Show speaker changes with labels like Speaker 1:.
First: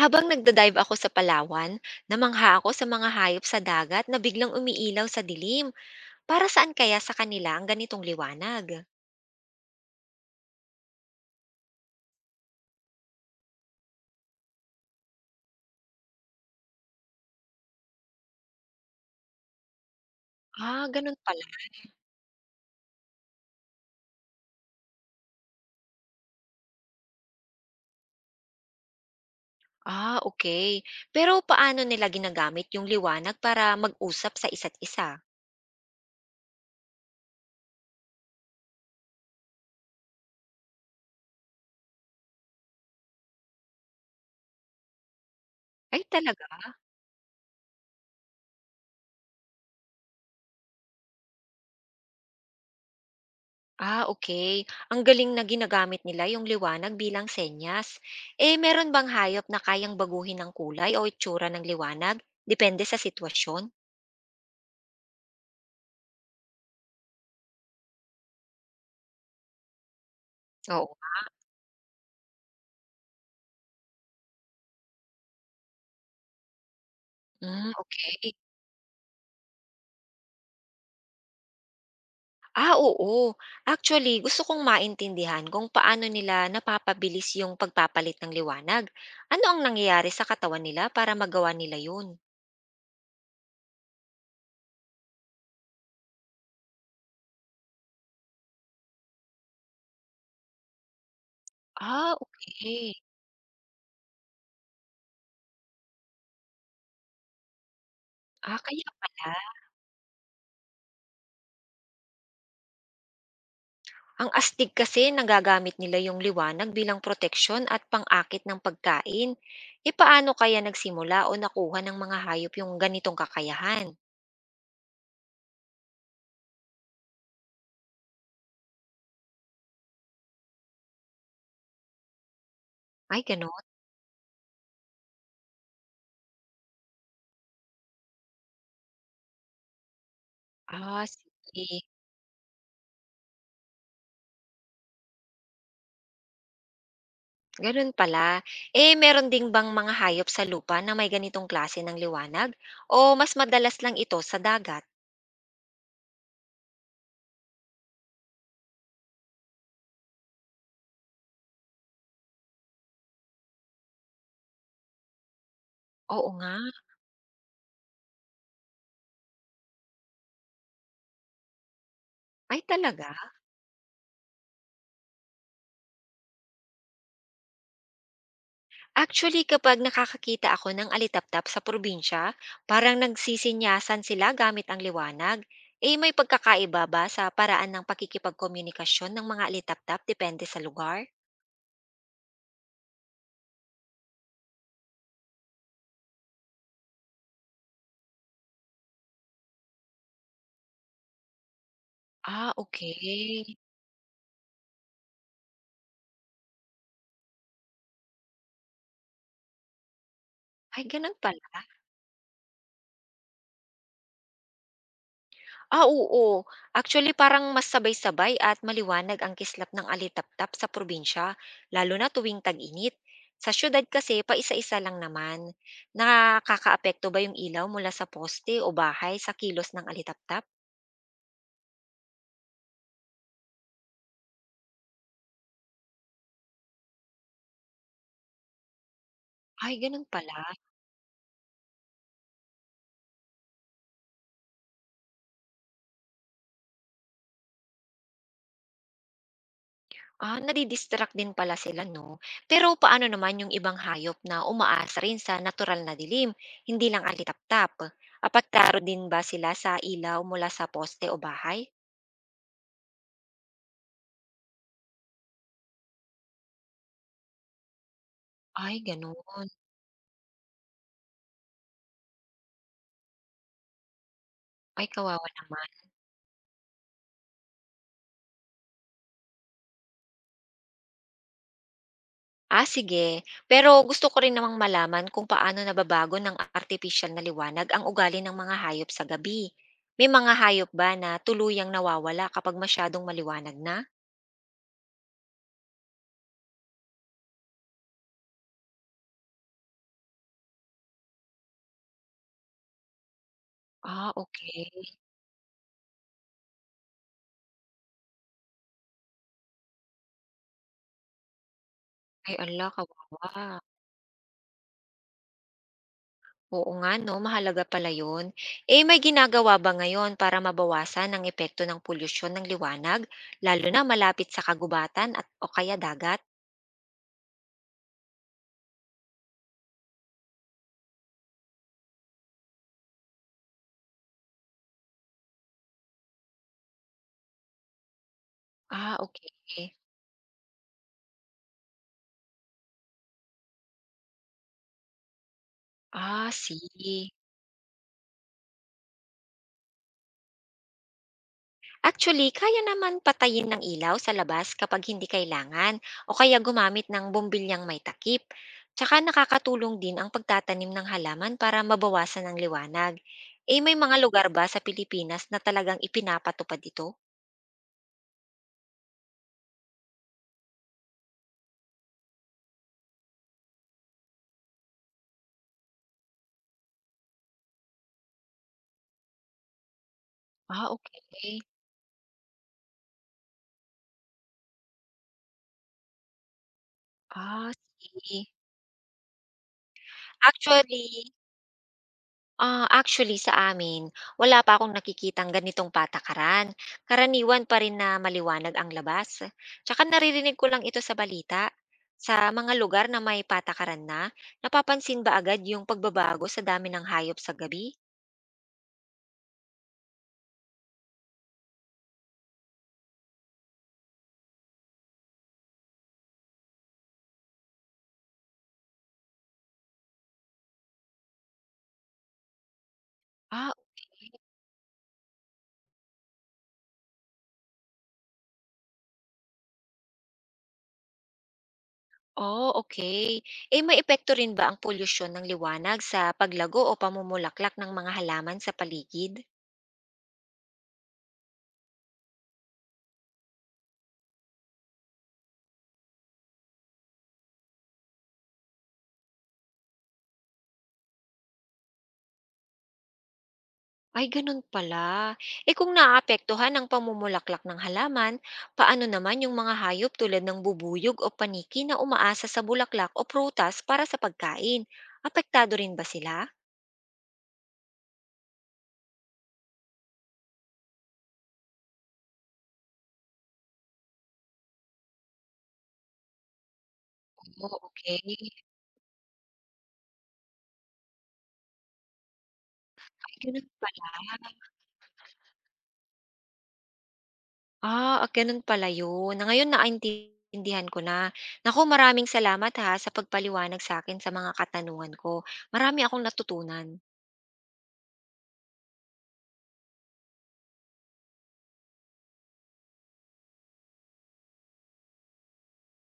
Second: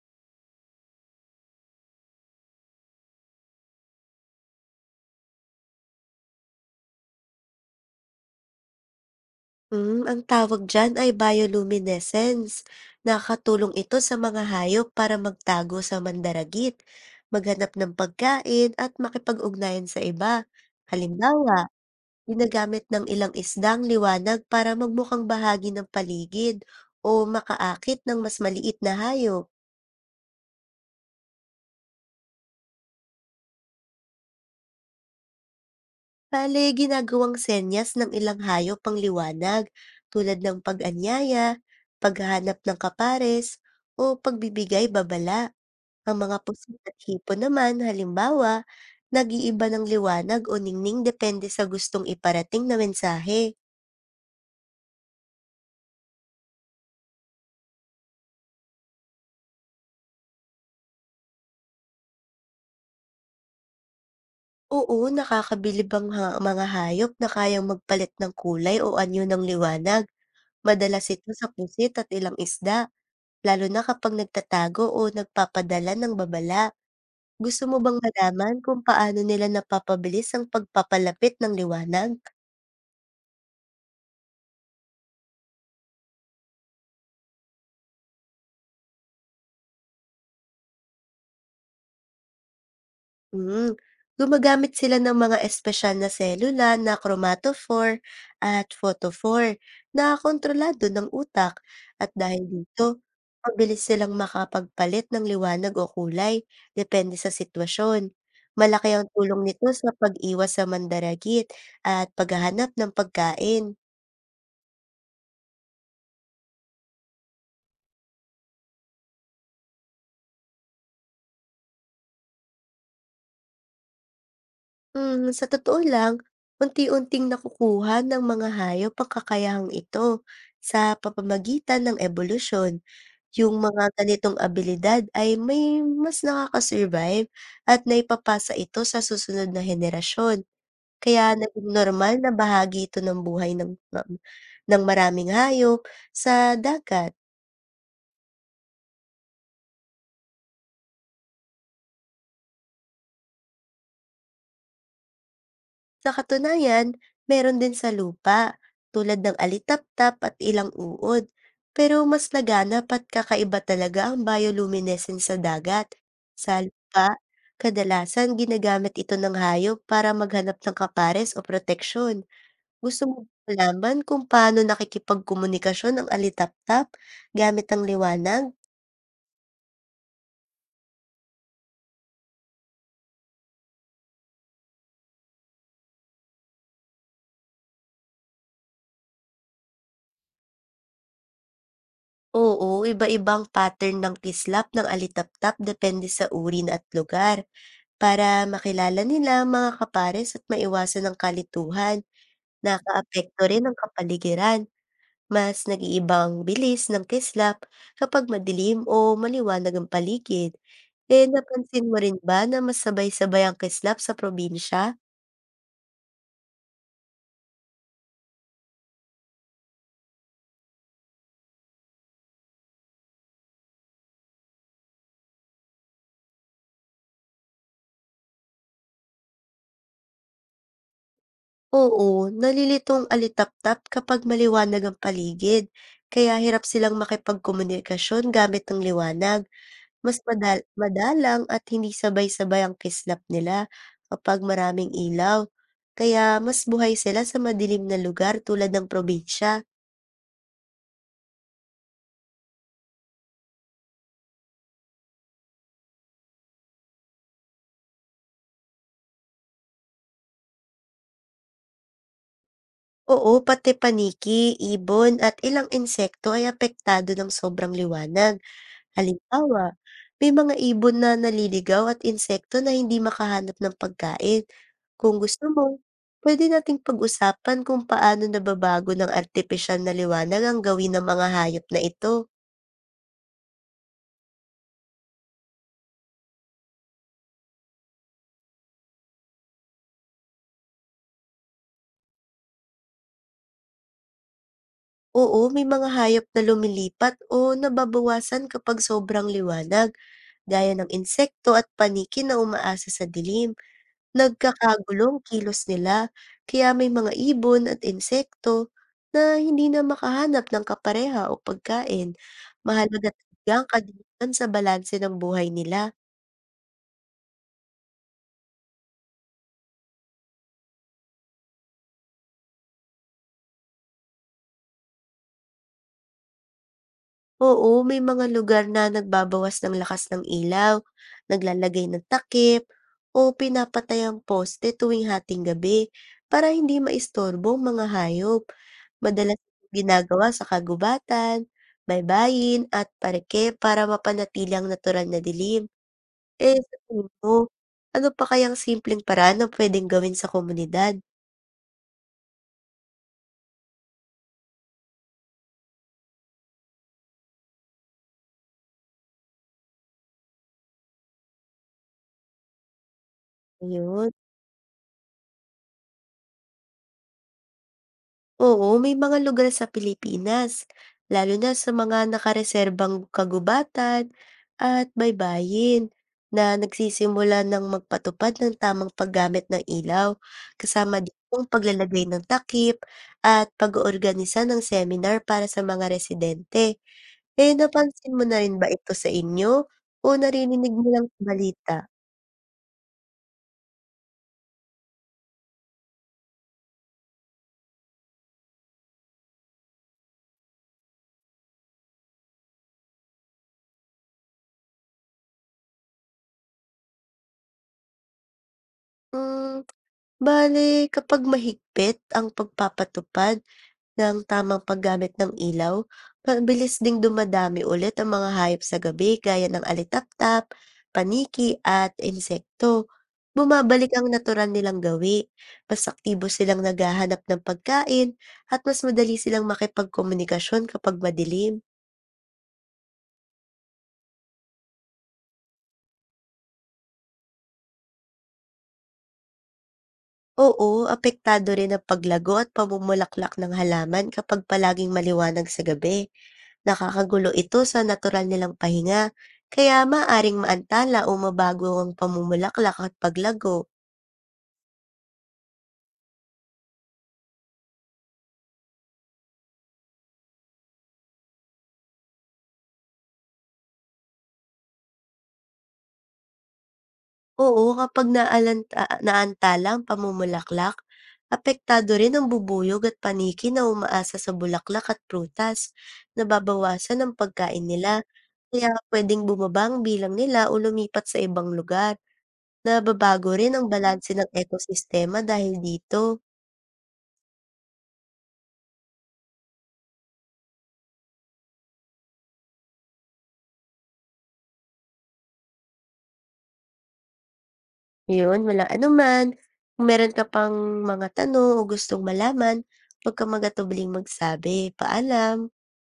Speaker 1: Habang nagda ako sa Palawan, namangha ako sa mga hayop sa dagat na biglang umiilaw sa dilim. Para saan kaya sa kanila ang ganitong liwanag?
Speaker 2: Hmm, ang tawag diyan ay bioluminescence. Nakakatulong ito sa mga hayop para magtago sa mandaragit, maghanap ng pagkain at makipag-ugnayan sa iba.
Speaker 1: Ah, ganun pala.
Speaker 2: Halimbawa, ginagamit ng ilang isdang liwanag para magmukhang bahagi ng paligid o makaakit ng mas maliit na hayop.
Speaker 1: Ah, okay. Pero paano nila ginagamit yung liwanag para mag-usap sa isa't isa?
Speaker 2: Bale, ginagawang senyas ng ilang hayop ang liwanag tulad ng pag-anyaya, paghahanap ng kapares, o pagbibigay babala.
Speaker 1: Ay,
Speaker 2: Ang mga
Speaker 1: talaga?
Speaker 2: pusit at hipon naman, halimbawa, nag-iiba ng liwanag o ningning depende sa gustong iparating na mensahe.
Speaker 1: Ah, okay. Ang galing na ginagamit nila yung liwanag bilang senyas. Eh, meron bang hayop na kayang baguhin ng kulay o itsura ng liwanag? Depende sa sitwasyon?
Speaker 2: Oo, nakakabilib ang mga hayop na kayang magpalit ng kulay o anyo ng liwanag.
Speaker 1: Oo.
Speaker 2: Madalas ito sa pusit at ilang isda, lalo na kapag nagtatago o nagpapadala ng babala. Gusto
Speaker 1: Mm,
Speaker 2: mo bang
Speaker 1: okay.
Speaker 2: malaman kung paano nila napapabilis ang pagpapalapit ng liwanag?
Speaker 1: Ah, oo. Actually, gusto kong maintindihan kung paano nila napapabilis yung pagpapalit ng liwanag. Ano ang nangyayari sa katawan nila para magawa nila yun?
Speaker 2: Hmm, gumagamit sila ng mga espesyal na selula na chromatophore at photophore na kontrolado ng utak at
Speaker 1: Ah,
Speaker 2: dahil
Speaker 1: okay.
Speaker 2: dito, mabilis silang makapagpalit ng liwanag o kulay depende sa sitwasyon.
Speaker 1: Ah, kaya
Speaker 2: Malaki ang tulong
Speaker 1: pala.
Speaker 2: nito sa pag-iwas sa mandaragit at paghahanap ng pagkain.
Speaker 1: Ang astig kasi nagagamit nila yung liwanag bilang proteksyon at pang-akit ng pagkain. E paano kaya nagsimula o nakuha ng mga hayop yung ganitong kakayahan?
Speaker 2: Hmm, sa totoo lang, unti-unting nakukuha ng mga hayop ang kakayahang ito sa papamagitan ng ebolusyon.
Speaker 1: Ay,
Speaker 2: Yung
Speaker 1: ganun.
Speaker 2: mga ganitong abilidad ay may mas nakaka-survive at naipapasa ito sa susunod na henerasyon.
Speaker 1: Ah,
Speaker 2: Kaya naging
Speaker 1: sige.
Speaker 2: normal na bahagi ito ng buhay ng maraming hayop sa dagat.
Speaker 1: Gano'n pala. Eh, meron ding bang mga hayop sa lupa na may ganitong klase ng liwanag? O mas madalas lang ito sa dagat?
Speaker 2: Sa katunayan, meron din sa lupa, tulad ng alitaptap at ilang uod. Pero mas laganap at kakaiba talaga ang bioluminescence sa dagat.
Speaker 1: Oo nga.
Speaker 2: Sa lupa, kadalasan ginagamit ito ng hayop para maghanap ng kapares o proteksyon.
Speaker 1: Ay,
Speaker 2: Gusto
Speaker 1: talaga?
Speaker 2: mo ba malaman kung paano nakikipagkomunikasyon ang alitaptap gamit ang liwanag?
Speaker 1: Actually, kapag nakakakita ako ng alitaptap sa probinsya, parang nagsisinyasan sila gamit ang liwanag. Eh, may pagkakaiba ba sa paraan ng pakikipagkomunikasyon ng mga alitaptap depende sa lugar?
Speaker 2: Oo, iba-ibang pattern ng kislap ng alitaptap depende sa uri na at lugar. Para makilala nila ang mga kapares at maiwasan ang kalituhan.
Speaker 1: Ah,
Speaker 2: Nakaapekto
Speaker 1: okay.
Speaker 2: rin ang kapaligiran. Mas nag-iiba ang bilis ng kislap kapag madilim o maliwanag ang paligid.
Speaker 1: Ay, ganun
Speaker 2: Eh,
Speaker 1: pala.
Speaker 2: napansin mo rin ba na mas sabay-sabay ang kislap sa probinsya?
Speaker 1: Ah, oo. Actually, parang mas sabay-sabay at maliwanag ang kislap ng alitaptap sa probinsya, lalo na tuwing tag-init. Sa syudad kasi, paisa-isa lang naman. Nakakaapekto ba yung ilaw mula sa poste o bahay sa kilos ng alitaptap?
Speaker 2: Oo, nalilitong alitap-tap kapag maliwanag ang paligid. Kaya hirap silang makipagkomunikasyon gamit ng liwanag.
Speaker 1: Ay, ganun
Speaker 2: Mas
Speaker 1: pala.
Speaker 2: madal madalang at hindi sabay-sabay ang kislap nila kapag maraming ilaw, kaya mas buhay sila sa madilim na lugar tulad ng probinsya.
Speaker 1: Ah, nadidistract din pala sila, no? Pero paano naman yung ibang hayop na umaasa rin sa natural na dilim, hindi lang alitaptap? Apaktaro din ba sila sa ilaw mula sa poste o bahay?
Speaker 2: Oo, pati paniki, ibon at ilang insekto ay apektado ng sobrang liwanag.
Speaker 1: Ay, ganun.
Speaker 2: Halimbawa, may mga ibon na naliligaw at insekto na hindi makahanap ng pagkain.
Speaker 1: Ay,
Speaker 2: Kung
Speaker 1: kawawa
Speaker 2: gusto mo,
Speaker 1: naman.
Speaker 2: pwede nating pag-usapan kung paano nababago ng artipisyal na liwanag ang gawin ng mga hayop na ito.
Speaker 1: Ah, sige. Pero gusto ko rin namang malaman kung paano nababago ng artificial na liwanag ang ugali ng mga hayop sa gabi. May mga hayop ba na tuluyang nawawala kapag masyadong maliwanag na?
Speaker 2: Oo, may mga hayop na lumilipat o nababawasan kapag sobrang liwanag, gaya ng insekto at paniki na umaasa sa dilim.
Speaker 1: Ah, okay.
Speaker 2: Nagkakagulong kilos nila, kaya may mga ibon at insekto na hindi na makahanap ng kapareha o pagkain.
Speaker 1: Ay, ala,
Speaker 2: Mahalaga talaga
Speaker 1: kawawa.
Speaker 2: ang kadiliman sa balanse ng buhay nila.
Speaker 1: Oo nga, no? Mahalaga pala yun. Eh, may ginagawa ba ngayon para mabawasan ang epekto ng polusyon ng liwanag, lalo na malapit sa kagubatan at o kaya dagat?
Speaker 2: Oo, may mga lugar na nagbabawas ng lakas ng ilaw, naglalagay ng takip, o pinapatay ang poste tuwing hating gabi para hindi maistorbo ang mga hayop.
Speaker 1: Ah,
Speaker 2: Madalas
Speaker 1: okay.
Speaker 2: ginagawa sa kagubatan, baybayin, at parke para mapanatili ang natural na dilim.
Speaker 1: Ah,
Speaker 2: Eh, sa tingin
Speaker 1: sige.
Speaker 2: mo, ano pa kayang simpleng paraan na pwedeng gawin sa komunidad?
Speaker 1: Actually, kaya naman patayin ng ilaw sa labas kapag hindi kailangan o kaya gumamit ng bumbilyang may takip. Tsaka nakakatulong din ang pagtatanim ng halaman para mabawasan ang liwanag. Eh may mga
Speaker 2: Ayun.
Speaker 1: lugar ba sa Pilipinas na talagang ipinapatupad ito?
Speaker 2: Oo, may mga lugar sa Pilipinas, lalo na sa mga nakareserbang kagubatan at baybayin na nagsisimula ng magpatupad ng tamang paggamit ng ilaw,
Speaker 1: Ah,
Speaker 2: kasama din
Speaker 1: okay.
Speaker 2: ang paglalagay ng takip at pag-oorganisa ng seminar para sa mga residente.
Speaker 1: Ah,
Speaker 2: Eh, napansin mo
Speaker 1: sige.
Speaker 2: na rin ba ito sa inyo o naririnig mo lang
Speaker 1: Actually,
Speaker 2: sa balita?
Speaker 1: actually, sa amin, wala pa akong nakikitang ganitong patakaran. Karaniwan pa rin na maliwanag ang labas. Tsaka naririnig ko lang ito sa balita. Sa mga lugar na may patakaran na, napapansin ba agad yung pagbabago sa dami ng hayop sa gabi?
Speaker 2: Hmm, bale, kapag mahigpit ang pagpapatupad, ng tamang paggamit ng ilaw, mabilis ding dumadami ulit ang mga hayop sa gabi gaya ng alitaptap, paniki at insekto.
Speaker 1: Ah,
Speaker 2: Bumabalik ang natural nilang gawi, mas aktibo silang naghahanap ng pagkain at mas madali silang makipagkomunikasyon kapag madilim.
Speaker 1: oh, okay. Eh, may epekto rin ba ang polusyon ng liwanag sa paglago o pamumulaklak ng mga halaman sa paligid?
Speaker 2: Oo, apektado rin ang paglago at pamumulaklak ng halaman kapag palaging maliwanag sa gabi. Nakakagulo ito sa natural nilang pahinga, kaya maaring maantala o mabago ang pamumulaklak at paglago.
Speaker 1: Ay, ganun pala. Eh kung naapektuhan ang pamumulaklak ng halaman, paano naman yung mga hayop tulad ng bubuyog o paniki na umaasa sa bulaklak o prutas para sa pagkain? Apektado rin ba sila?
Speaker 2: Oo, kapag naalanta, naantala ang pamumulaklak, apektado rin ang bubuyog at paniki na umaasa sa bulaklak at prutas, nababawasan ang
Speaker 1: Oh,
Speaker 2: pagkain nila,
Speaker 1: okay.
Speaker 2: kaya pwedeng bumaba ang bilang nila o lumipat sa ibang lugar. Nababago
Speaker 1: Ganun
Speaker 2: rin ang
Speaker 1: pala.
Speaker 2: balanse ng ekosistema dahil dito.
Speaker 1: Ganun pala yun. Na ngayon naintindihan ko na. Naku, maraming salamat ha sa pagpaliwanag sa akin sa mga katanungan ko. Marami akong natutunan.
Speaker 2: Yun, walang anuman. Kung meron ka pang mga tanong o gustong malaman, huwag kang magatubling magsabi. Paalam.